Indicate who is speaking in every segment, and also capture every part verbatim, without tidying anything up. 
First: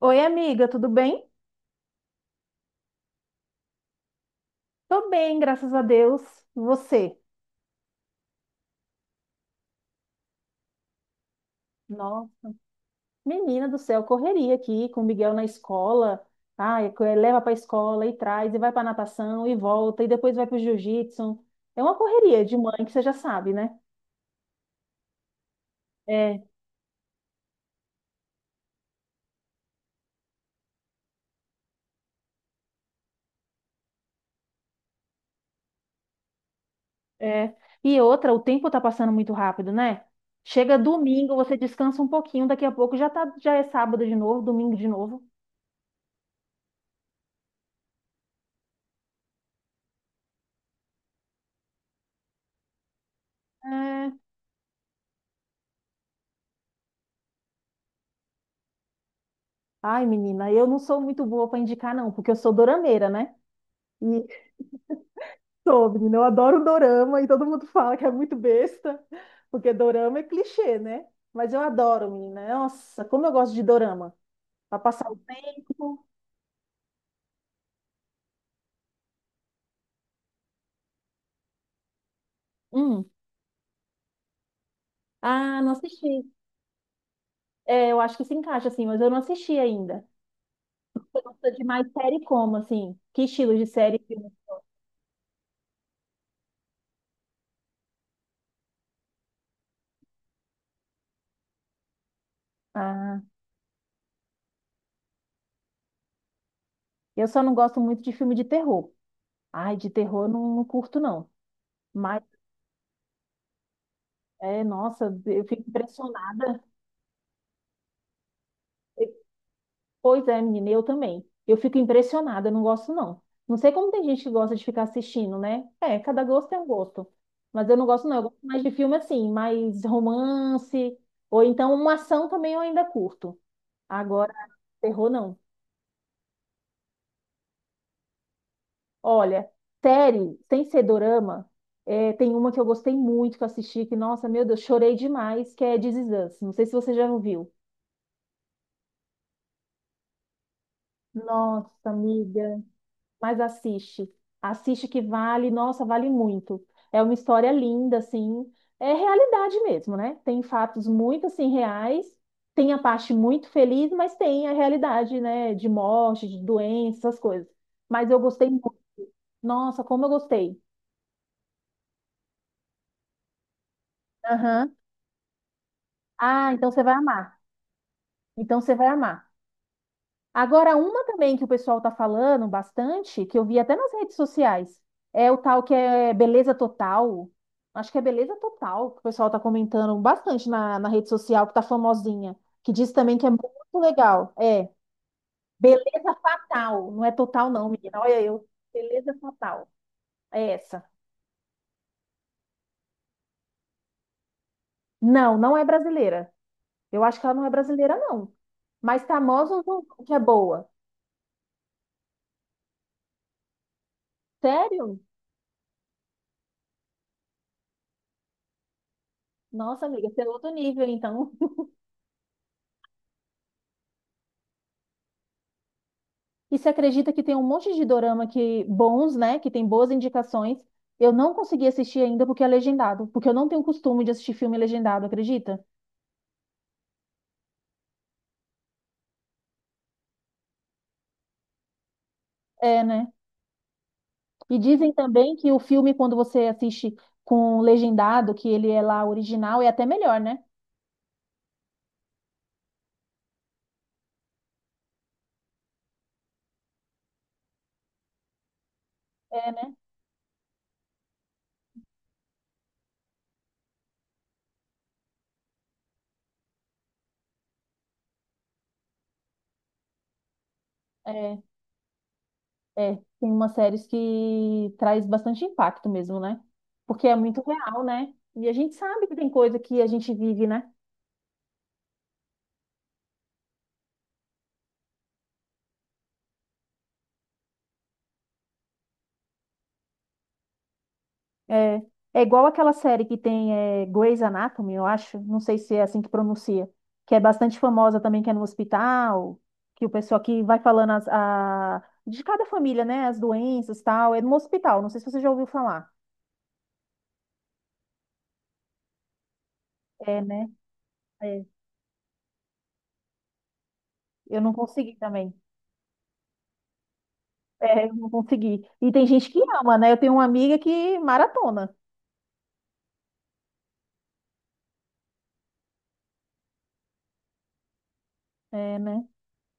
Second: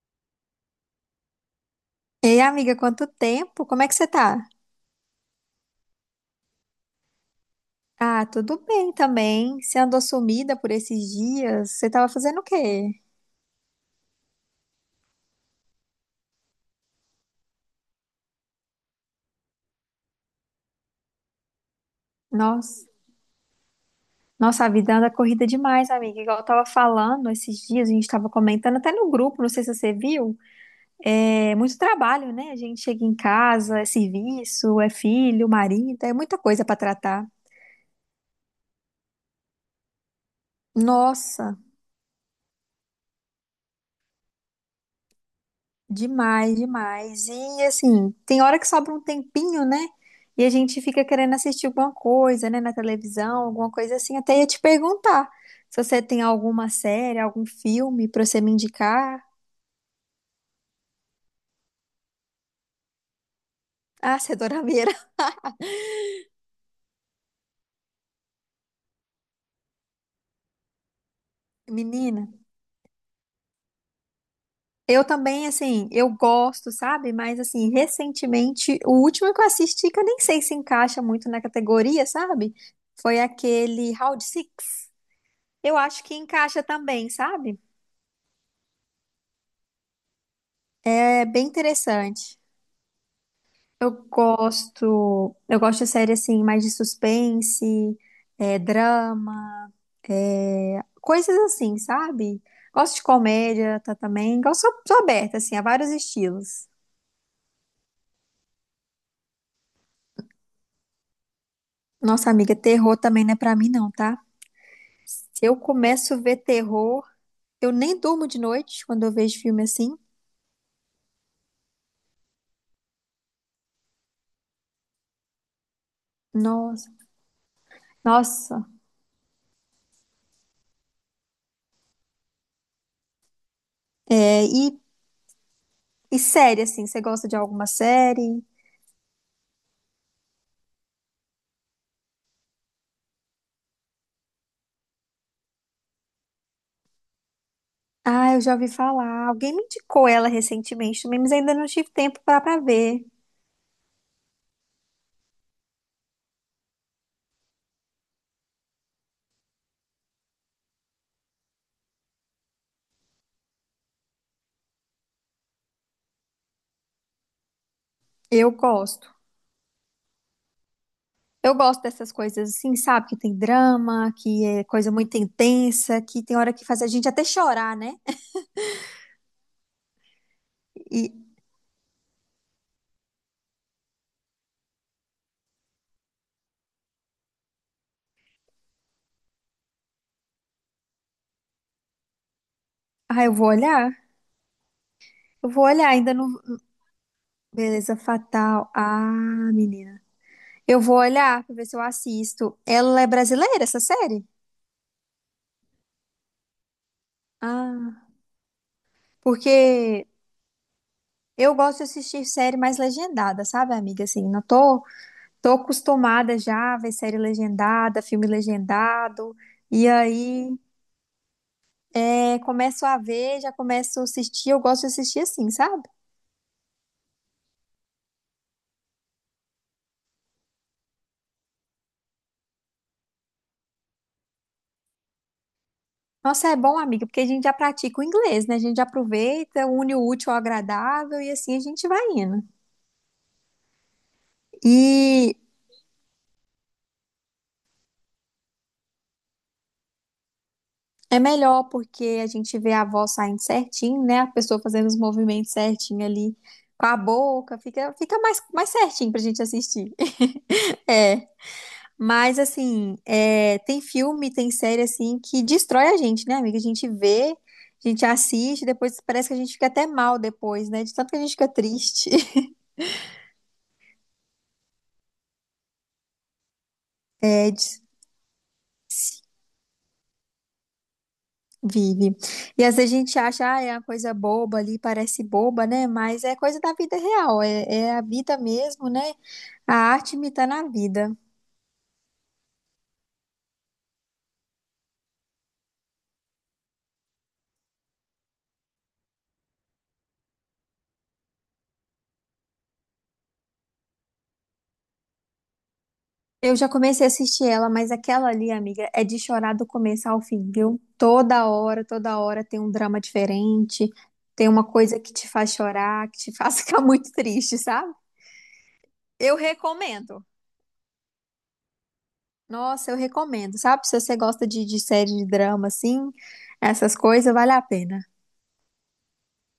Speaker 1: Oi, amiga, tudo bem?
Speaker 2: Ei, amiga, quanto tempo? Como é que você tá?
Speaker 1: Tô bem, graças a Deus. E você?
Speaker 2: Ah, tudo bem também. Você andou sumida por esses dias? Você tava fazendo o
Speaker 1: Nossa,
Speaker 2: quê?
Speaker 1: menina do céu, correria aqui com o Miguel na escola. Ai, co- leva para a escola e traz, e vai para natação e volta, e depois vai para o jiu-jitsu. É uma correria de mãe
Speaker 2: Nossa,
Speaker 1: que você já sabe, né?
Speaker 2: nossa, a vida anda corrida demais, amiga. Igual
Speaker 1: É,
Speaker 2: eu tava falando esses dias, a gente tava comentando até no grupo, não sei se você viu. É muito trabalho, né? A gente chega em casa, é serviço, é filho, marido, é muita coisa pra tratar.
Speaker 1: é. E outra, o tempo tá passando muito rápido, né? Chega domingo, você
Speaker 2: Nossa.
Speaker 1: descansa um pouquinho, daqui a pouco já tá, já é sábado de novo, domingo de novo.
Speaker 2: Demais, demais. E assim, tem hora que sobra um tempinho, né? E a gente fica querendo assistir alguma coisa, né, na televisão, alguma coisa
Speaker 1: É.
Speaker 2: assim. Até ia te perguntar se você tem alguma série, algum filme pra você me indicar.
Speaker 1: Ai, menina, eu não sou muito boa para indicar, não, porque eu sou dorameira, né?
Speaker 2: Ah, você é dorameira.
Speaker 1: Sou, menina, eu adoro dorama e todo mundo fala que é muito besta, porque dorama é clichê, né? Mas eu adoro,
Speaker 2: Menina,
Speaker 1: menina. Nossa, como eu gosto de dorama. Pra
Speaker 2: eu
Speaker 1: passar o
Speaker 2: também, assim,
Speaker 1: tempo.
Speaker 2: eu gosto, sabe? Mas, assim, recentemente, o último que eu assisti, que eu nem sei se encaixa muito na categoria, sabe?
Speaker 1: Hum.
Speaker 2: Foi aquele Round Six.
Speaker 1: Ah, não
Speaker 2: Eu acho que
Speaker 1: assisti.
Speaker 2: encaixa também, sabe?
Speaker 1: É, eu acho que se encaixa, assim, mas eu não assisti ainda. Você
Speaker 2: É bem
Speaker 1: gosta de mais série
Speaker 2: interessante.
Speaker 1: como, assim? Que estilo de
Speaker 2: Eu
Speaker 1: série? Filme?
Speaker 2: gosto, eu gosto de série assim, mais de suspense, é, drama, é, coisas assim, sabe? Gosto de
Speaker 1: Ah,
Speaker 2: comédia tá, também, gosto, sou, sou aberta assim a vários estilos.
Speaker 1: eu só não gosto muito de filme de terror. Ai, de terror eu não, não curto, não. Mas,
Speaker 2: Nossa amiga, terror também não é pra mim não, tá?
Speaker 1: é, nossa, eu
Speaker 2: Se eu
Speaker 1: fico
Speaker 2: começo a ver
Speaker 1: impressionada.
Speaker 2: terror, eu nem durmo de noite quando eu vejo filme assim.
Speaker 1: Pois é, menina, eu também. Eu fico impressionada, eu não gosto não. Não sei como tem gente que gosta de ficar assistindo, né? É, cada gosto é um
Speaker 2: Nossa,
Speaker 1: gosto. Mas eu não gosto não, eu gosto mais
Speaker 2: nossa.
Speaker 1: de filme assim, mais romance, ou então uma ação também eu ainda curto. Agora,
Speaker 2: É, e,
Speaker 1: terror não.
Speaker 2: e série assim, você gosta de alguma série?
Speaker 1: Olha, série, sem ser dorama, é, tem uma que eu gostei muito que eu assisti, que, nossa, meu Deus, chorei demais, que é This Is Us. Não sei se você já ouviu.
Speaker 2: Ah, eu já ouvi falar. Alguém me indicou ela recentemente também, mas ainda não
Speaker 1: Nossa,
Speaker 2: tive tempo pra pra
Speaker 1: amiga.
Speaker 2: ver.
Speaker 1: Mas assiste. Assiste que vale, nossa, vale muito. É uma história linda, assim. É realidade mesmo, né? Tem fatos muito, assim, reais. Tem a parte muito feliz, mas tem a realidade, né? De morte, de doença, essas coisas. Mas eu gostei
Speaker 2: Eu
Speaker 1: muito.
Speaker 2: gosto.
Speaker 1: Nossa, como eu gostei.
Speaker 2: Eu gosto dessas coisas assim, sabe? Que tem drama, que é
Speaker 1: Aham.
Speaker 2: coisa muito intensa, que tem
Speaker 1: Ah,
Speaker 2: hora que
Speaker 1: então
Speaker 2: faz
Speaker 1: você
Speaker 2: a
Speaker 1: vai
Speaker 2: gente até
Speaker 1: amar.
Speaker 2: chorar, né?
Speaker 1: Então você vai amar. Agora, uma
Speaker 2: E,
Speaker 1: também que o pessoal tá falando bastante, que eu vi até nas redes sociais, é o tal que é beleza total. Acho que é beleza total, que o pessoal tá comentando bastante na, na rede social, que tá famosinha, que diz também
Speaker 2: ah,
Speaker 1: que é
Speaker 2: eu vou
Speaker 1: muito
Speaker 2: olhar?
Speaker 1: legal. É,
Speaker 2: Eu vou olhar, ainda
Speaker 1: beleza
Speaker 2: não.
Speaker 1: fatal. Não é total, não,
Speaker 2: Beleza
Speaker 1: menina. Olha eu.
Speaker 2: Fatal. Ah,
Speaker 1: Beleza fatal.
Speaker 2: menina.
Speaker 1: É
Speaker 2: Eu
Speaker 1: essa.
Speaker 2: vou olhar pra ver se eu assisto. Ela é brasileira, essa série?
Speaker 1: Não, não é brasileira. Eu acho que ela não é brasileira,
Speaker 2: Ah,
Speaker 1: não. Mas famosa
Speaker 2: porque
Speaker 1: que é boa.
Speaker 2: eu gosto de assistir série mais legendada, sabe, amiga? Assim, não tô,
Speaker 1: Sério?
Speaker 2: tô acostumada já a ver série legendada, filme legendado.
Speaker 1: Nossa,
Speaker 2: E
Speaker 1: amiga, você é outro
Speaker 2: aí.
Speaker 1: nível, então.
Speaker 2: Aí começo a ver, já começo a assistir, eu gosto de assistir assim, sabe?
Speaker 1: E se acredita que tem um monte de dorama que bons, né? Que tem boas indicações. Eu não consegui assistir ainda porque é legendado, porque eu não tenho costume de assistir filme legendado, acredita?
Speaker 2: Nossa, é bom, amiga, porque a gente já pratica o inglês, né? A gente já aproveita, une o útil ao agradável e assim a gente vai indo.
Speaker 1: É, né? E dizem também
Speaker 2: E
Speaker 1: que o filme, quando você assiste com legendado, que ele é lá original, é até melhor, né?
Speaker 2: é melhor porque a gente vê a voz saindo certinho, né? A pessoa fazendo os movimentos certinho ali com a boca, fica, fica mais, mais certinho pra gente
Speaker 1: É, né?
Speaker 2: assistir. É. Mas, assim, é, tem filme, tem série, assim, que destrói a gente, né, amiga? A gente vê, a gente assiste, depois parece que a gente fica até mal depois, né? De tanto que a gente
Speaker 1: É,
Speaker 2: fica triste.
Speaker 1: é. Tem umas séries que traz bastante impacto mesmo, né? Porque é muito
Speaker 2: É, de-
Speaker 1: real, né? E a gente sabe que tem coisa que a gente vive, né?
Speaker 2: vive. E às vezes a gente acha, ah, é uma coisa boba ali, parece boba, né? Mas é coisa da vida real, é, é a vida mesmo, né? A arte imita na vida.
Speaker 1: É, é igual aquela série que tem é, Grey's Anatomy, eu acho, não sei se é assim que pronuncia, que é bastante famosa também, que é no hospital, que o pessoal que vai falando as- a, de cada família, né, as doenças tal, é no hospital, não sei se você já ouviu falar.
Speaker 2: Eu já comecei a assistir ela, mas aquela ali, amiga, é de chorar do começo
Speaker 1: É,
Speaker 2: ao
Speaker 1: né?
Speaker 2: fim, viu?
Speaker 1: É.
Speaker 2: Toda hora, toda hora tem um drama diferente,
Speaker 1: Eu
Speaker 2: tem
Speaker 1: não
Speaker 2: uma
Speaker 1: consegui
Speaker 2: coisa que te
Speaker 1: também.
Speaker 2: faz chorar, que te faz ficar muito triste,
Speaker 1: É, eu
Speaker 2: sabe?
Speaker 1: não consegui. E tem gente
Speaker 2: Eu
Speaker 1: que ama, né? Eu tenho uma
Speaker 2: recomendo.
Speaker 1: amiga que maratona.
Speaker 2: Nossa, eu recomendo, sabe? Se você gosta de, de série de drama, assim, essas coisas, vale a pena.
Speaker 1: É, né?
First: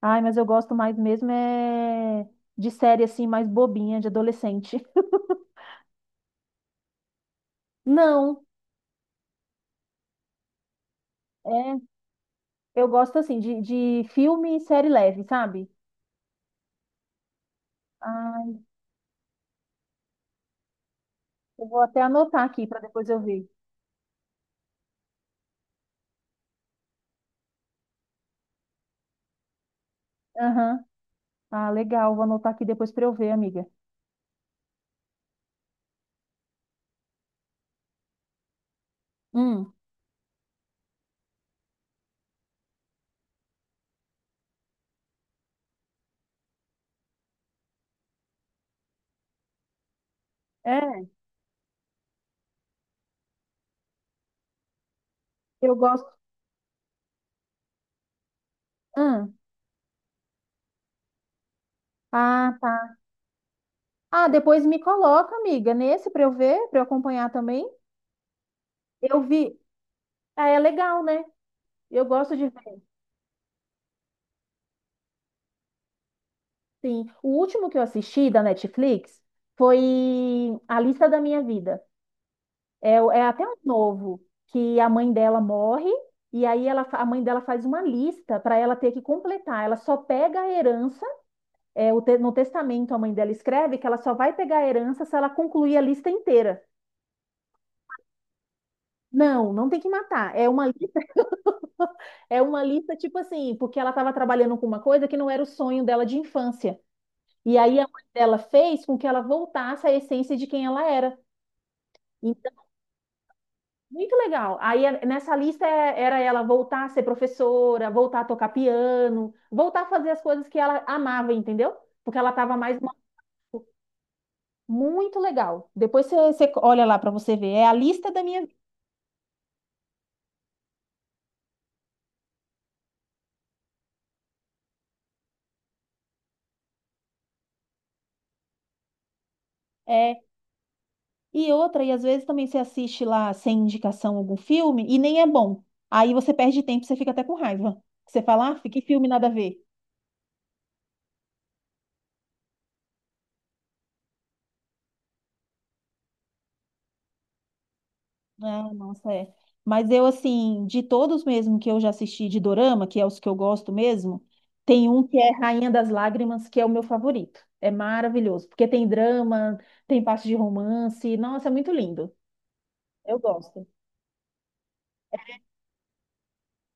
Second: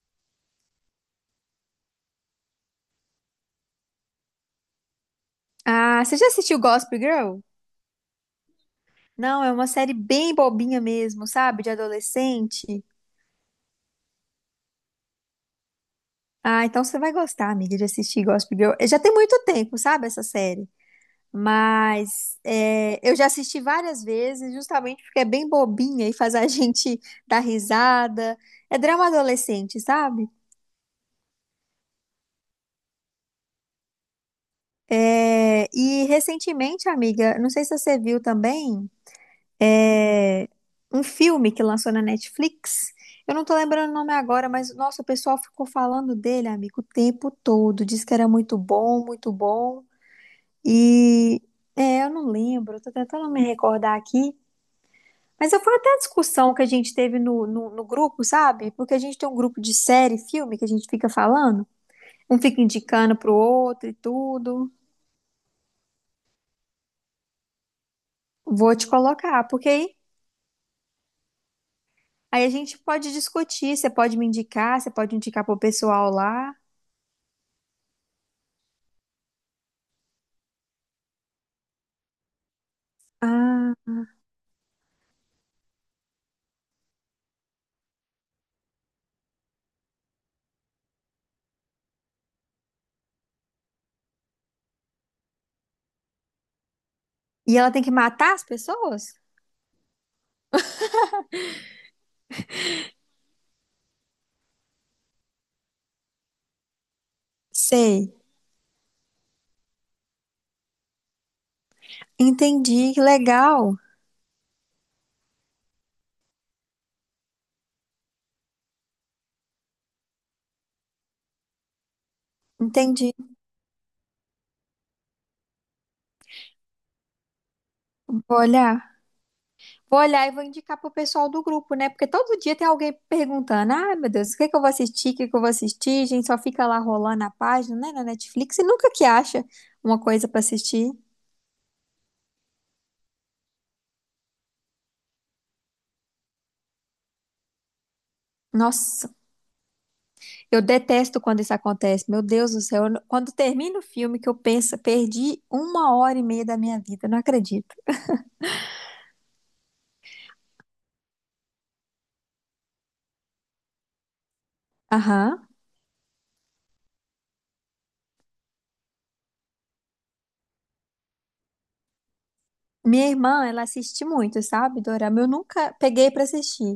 Speaker 1: Ai, mas eu gosto mais mesmo é de série assim, mais bobinha, de adolescente.
Speaker 2: Ah, você já assistiu Gossip Girl?
Speaker 1: Não.
Speaker 2: Não, é uma série bem bobinha mesmo, sabe? De
Speaker 1: É.
Speaker 2: adolescente.
Speaker 1: Eu gosto assim de, de filme e série leve, sabe?
Speaker 2: Ah, então você vai gostar, amiga, de assistir
Speaker 1: Ah,
Speaker 2: Gossip Girl. Já tem muito tempo, sabe, essa série.
Speaker 1: eu vou até
Speaker 2: Mas
Speaker 1: anotar aqui para
Speaker 2: é,
Speaker 1: depois
Speaker 2: eu
Speaker 1: eu
Speaker 2: já
Speaker 1: ver.
Speaker 2: assisti várias vezes, justamente porque é bem bobinha e faz a gente dar risada. É drama adolescente, sabe?
Speaker 1: Aham. Ah, legal. Vou anotar aqui depois para eu ver, amiga.
Speaker 2: É, e recentemente, amiga, não sei se você viu também,
Speaker 1: Hum.
Speaker 2: é, um filme que lançou na Netflix. Eu não tô lembrando o nome agora, mas nossa, o pessoal ficou falando dele, amigo, o tempo todo. Diz que era muito bom, muito bom.
Speaker 1: É,
Speaker 2: E é, eu não lembro, tô tentando me recordar aqui. Mas eu- fui
Speaker 1: eu
Speaker 2: até a
Speaker 1: gosto.
Speaker 2: discussão que a gente teve no, no, no grupo, sabe? Porque a gente tem
Speaker 1: Hum.
Speaker 2: um grupo de série, filme, que a gente fica falando. Um
Speaker 1: Ah,
Speaker 2: fica
Speaker 1: tá.
Speaker 2: indicando pro outro e
Speaker 1: Ah, depois
Speaker 2: tudo.
Speaker 1: me coloca, amiga, nesse para eu ver, para eu acompanhar também.
Speaker 2: Vou te
Speaker 1: Eu
Speaker 2: colocar,
Speaker 1: vi.
Speaker 2: porque aí,
Speaker 1: Ah, é legal, né? Eu gosto
Speaker 2: aí
Speaker 1: de
Speaker 2: a gente
Speaker 1: ver.
Speaker 2: pode discutir. Você pode me indicar, você pode indicar pro pessoal lá.
Speaker 1: Sim. O último que eu assisti da Netflix foi A Lista da Minha Vida. É, é até um
Speaker 2: Ah,
Speaker 1: novo, que a mãe dela morre, e aí ela, a mãe dela faz uma lista para ela ter que completar. Ela só pega a herança, é, o te- no testamento a mãe dela escreve que ela só vai pegar a herança se ela concluir a lista inteira.
Speaker 2: e ela tem que matar as pessoas?
Speaker 1: Não, não tem que matar. É uma, li- é uma lista tipo assim, porque ela estava trabalhando com uma coisa que não era o sonho dela de infância. E aí a mãe
Speaker 2: Sei.
Speaker 1: dela fez com que ela voltasse à essência de quem ela era.
Speaker 2: Entendi, que legal.
Speaker 1: Muito legal. Aí é- nessa lista é- era ela voltar a ser professora, voltar a tocar piano, voltar a fazer as coisas que ela amava, entendeu? Porque ela estava mais mo-
Speaker 2: Entendi.
Speaker 1: muito legal. Depois você, você olha lá para você ver. É a lista da
Speaker 2: Vou
Speaker 1: minha
Speaker 2: olhar. Vou olhar e vou indicar pro pessoal do grupo, né? Porque todo dia tem alguém perguntando: ah, meu Deus, o que é que eu vou assistir? O que é que eu vou assistir? A gente só fica lá rolando a página, né, na Netflix e nunca que acha uma
Speaker 1: é
Speaker 2: coisa pra assistir.
Speaker 1: e outra e às vezes também você assiste lá sem indicação algum filme e nem é bom. Aí você perde tempo, você fica até com raiva. Você fala, ah, que filme
Speaker 2: Nossa,
Speaker 1: nada a ver.
Speaker 2: eu detesto quando isso acontece. Meu Deus do céu, eu não- quando termina o filme que eu penso, perdi uma hora e meia da minha vida, não acredito.
Speaker 1: Ah, nossa, é. Mas eu, assim, de todos mesmo que eu já assisti de Dorama, que é os que eu gosto mesmo, tem um que é
Speaker 2: Aham.
Speaker 1: Rainha das Lágrimas, que é o meu favorito. É maravilhoso, porque tem drama, tem parte de romance. Nossa, é muito lindo.
Speaker 2: Minha
Speaker 1: Eu
Speaker 2: irmã, ela
Speaker 1: gosto.
Speaker 2: assiste muito, sabe, Dorama? Eu nunca peguei pra assistir.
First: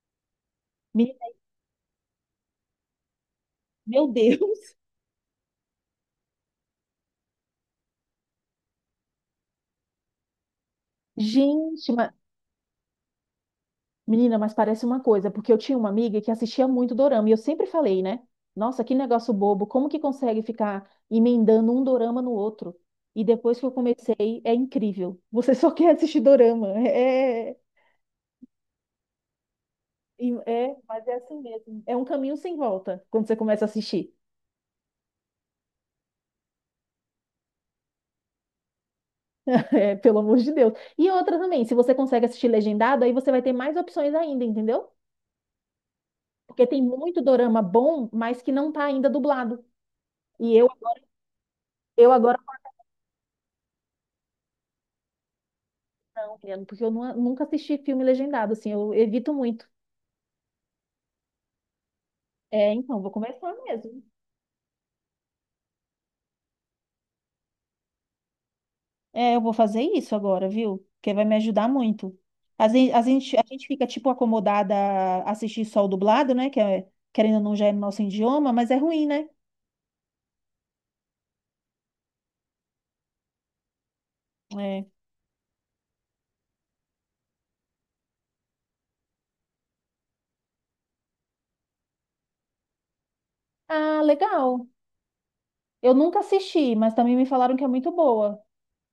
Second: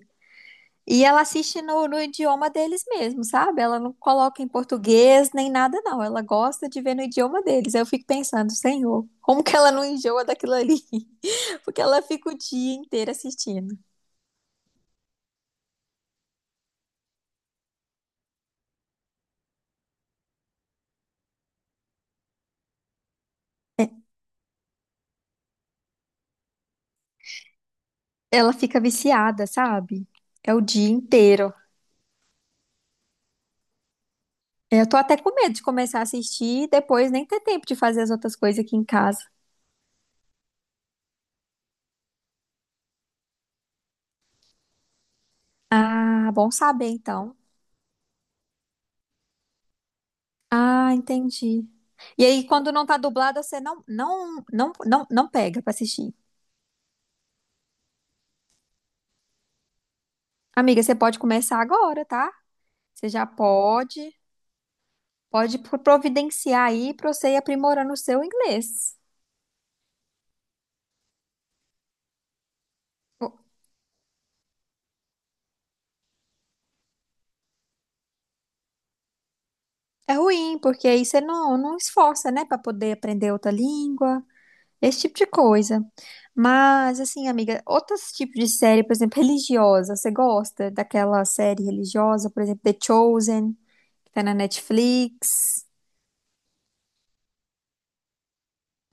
Speaker 2: E
Speaker 1: Me-
Speaker 2: ela assiste no, no idioma deles mesmo, sabe? Ela não
Speaker 1: Meu
Speaker 2: coloca em
Speaker 1: Deus!
Speaker 2: português nem nada, não. Ela gosta de ver no idioma deles. Aí eu fico pensando, Senhor, como que ela não enjoa daquilo ali? Porque
Speaker 1: Gente,
Speaker 2: ela
Speaker 1: mas
Speaker 2: fica o dia inteiro assistindo.
Speaker 1: menina, mas parece uma coisa, porque eu tinha uma amiga que assistia muito dorama e eu sempre falei, né? Nossa, que negócio bobo, como que consegue ficar emendando um dorama no outro? E depois que eu comecei, é incrível. Você só quer assistir dorama. É,
Speaker 2: Ela fica viciada, sabe? É o
Speaker 1: é, é,
Speaker 2: dia
Speaker 1: mas é assim
Speaker 2: inteiro.
Speaker 1: mesmo. É um caminho sem volta quando você começa a assistir.
Speaker 2: Eu tô até com medo de começar a assistir e depois nem ter tempo de fazer as outras coisas aqui em casa.
Speaker 1: É, pelo amor de Deus. E outra também, se você consegue assistir legendado, aí você vai ter mais opções ainda, entendeu?
Speaker 2: Ah, bom
Speaker 1: Porque tem
Speaker 2: saber
Speaker 1: muito
Speaker 2: então.
Speaker 1: dorama bom, mas que não tá ainda dublado. E eu
Speaker 2: Ah, entendi.
Speaker 1: eu
Speaker 2: E
Speaker 1: agora
Speaker 2: aí, quando não tá dublado, você não, não, não, não, não pega pra assistir.
Speaker 1: italiano, porque eu nu- nunca assisti filme legendado, assim, eu evito muito.
Speaker 2: Amiga, você pode começar agora, tá?
Speaker 1: É, então,
Speaker 2: Você
Speaker 1: vou
Speaker 2: já
Speaker 1: começar mesmo.
Speaker 2: pode, pode pro- providenciar aí pra você ir aprimorando o seu inglês.
Speaker 1: É, eu vou fazer isso agora, viu? Porque vai me ajudar muito. Às vezes, a gente,
Speaker 2: O-
Speaker 1: a gente fica, tipo, acomodada a assistir só o dublado, né? Que é, querendo ou não, já é no nosso idioma, mas é ruim, né?
Speaker 2: É ruim, porque aí você não, não esforça, né, pra poder aprender outra língua,
Speaker 1: É.
Speaker 2: esse tipo de coisa. Mas, assim, amiga, outros tipos de série, por exemplo, religiosa, você gosta daquela série religiosa, por exemplo, The Chosen,
Speaker 1: Ah,
Speaker 2: que tá na
Speaker 1: legal.
Speaker 2: Netflix,
Speaker 1: Eu nunca assisti, mas também me falaram que é muito boa.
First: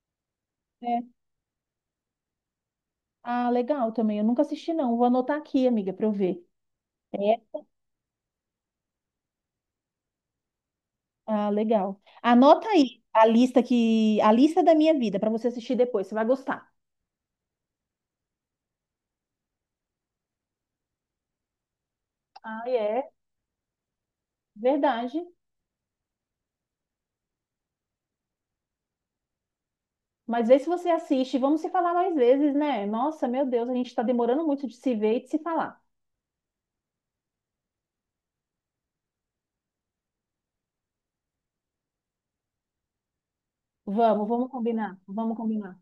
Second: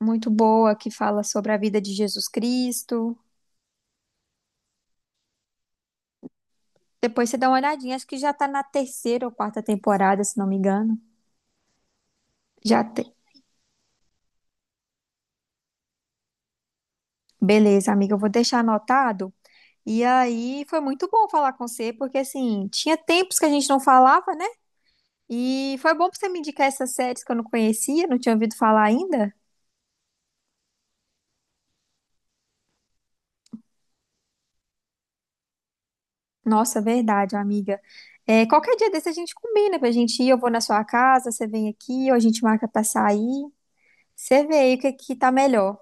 Speaker 2: muito boa, que
Speaker 1: É.
Speaker 2: fala sobre a vida de Jesus Cristo.
Speaker 1: Ah, legal também. Eu nunca assisti, não. Vou anotar aqui, amiga, pra eu ver.
Speaker 2: Depois você dá uma olhadinha. Acho que já tá na terceira ou quarta temporada, se não me engano.
Speaker 1: Ah, legal. Anota
Speaker 2: Já
Speaker 1: aí
Speaker 2: tem.
Speaker 1: a lista que a lista da minha vida para você assistir depois, você vai gostar.
Speaker 2: Beleza, amiga, eu vou deixar anotado. E aí foi muito bom falar com você, porque
Speaker 1: Ah,
Speaker 2: assim, tinha
Speaker 1: é,
Speaker 2: tempos que a gente não falava, né?
Speaker 1: verdade.
Speaker 2: E foi bom pra você me indicar essas séries que eu não conhecia, não tinha ouvido falar ainda.
Speaker 1: Mas vê se você assiste, vamos se falar mais vezes, né? Nossa, meu Deus, a gente está demorando muito de se ver e de se falar.
Speaker 2: Nossa, verdade, amiga. É, qualquer dia desse a gente combina pra gente ir, eu vou na sua casa, você vem aqui, ou a gente marca pra sair.
Speaker 1: Vamos,
Speaker 2: Você
Speaker 1: vamos
Speaker 2: vê aí o que é
Speaker 1: combinar,
Speaker 2: que tá
Speaker 1: vamos combinar.
Speaker 2: melhor.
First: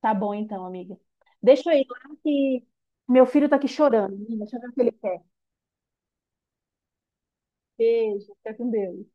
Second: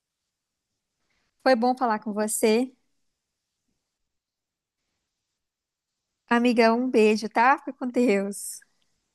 Speaker 1: Tá bom então, amiga.
Speaker 2: Foi
Speaker 1: Deixa
Speaker 2: bom
Speaker 1: eu ir lá
Speaker 2: falar com
Speaker 1: que
Speaker 2: você.
Speaker 1: meu filho tá aqui chorando. Menina. Deixa eu ver o que ele quer.
Speaker 2: Amiga, um beijo, tá? Fica com
Speaker 1: Beijo, fica
Speaker 2: Deus.
Speaker 1: com Deus.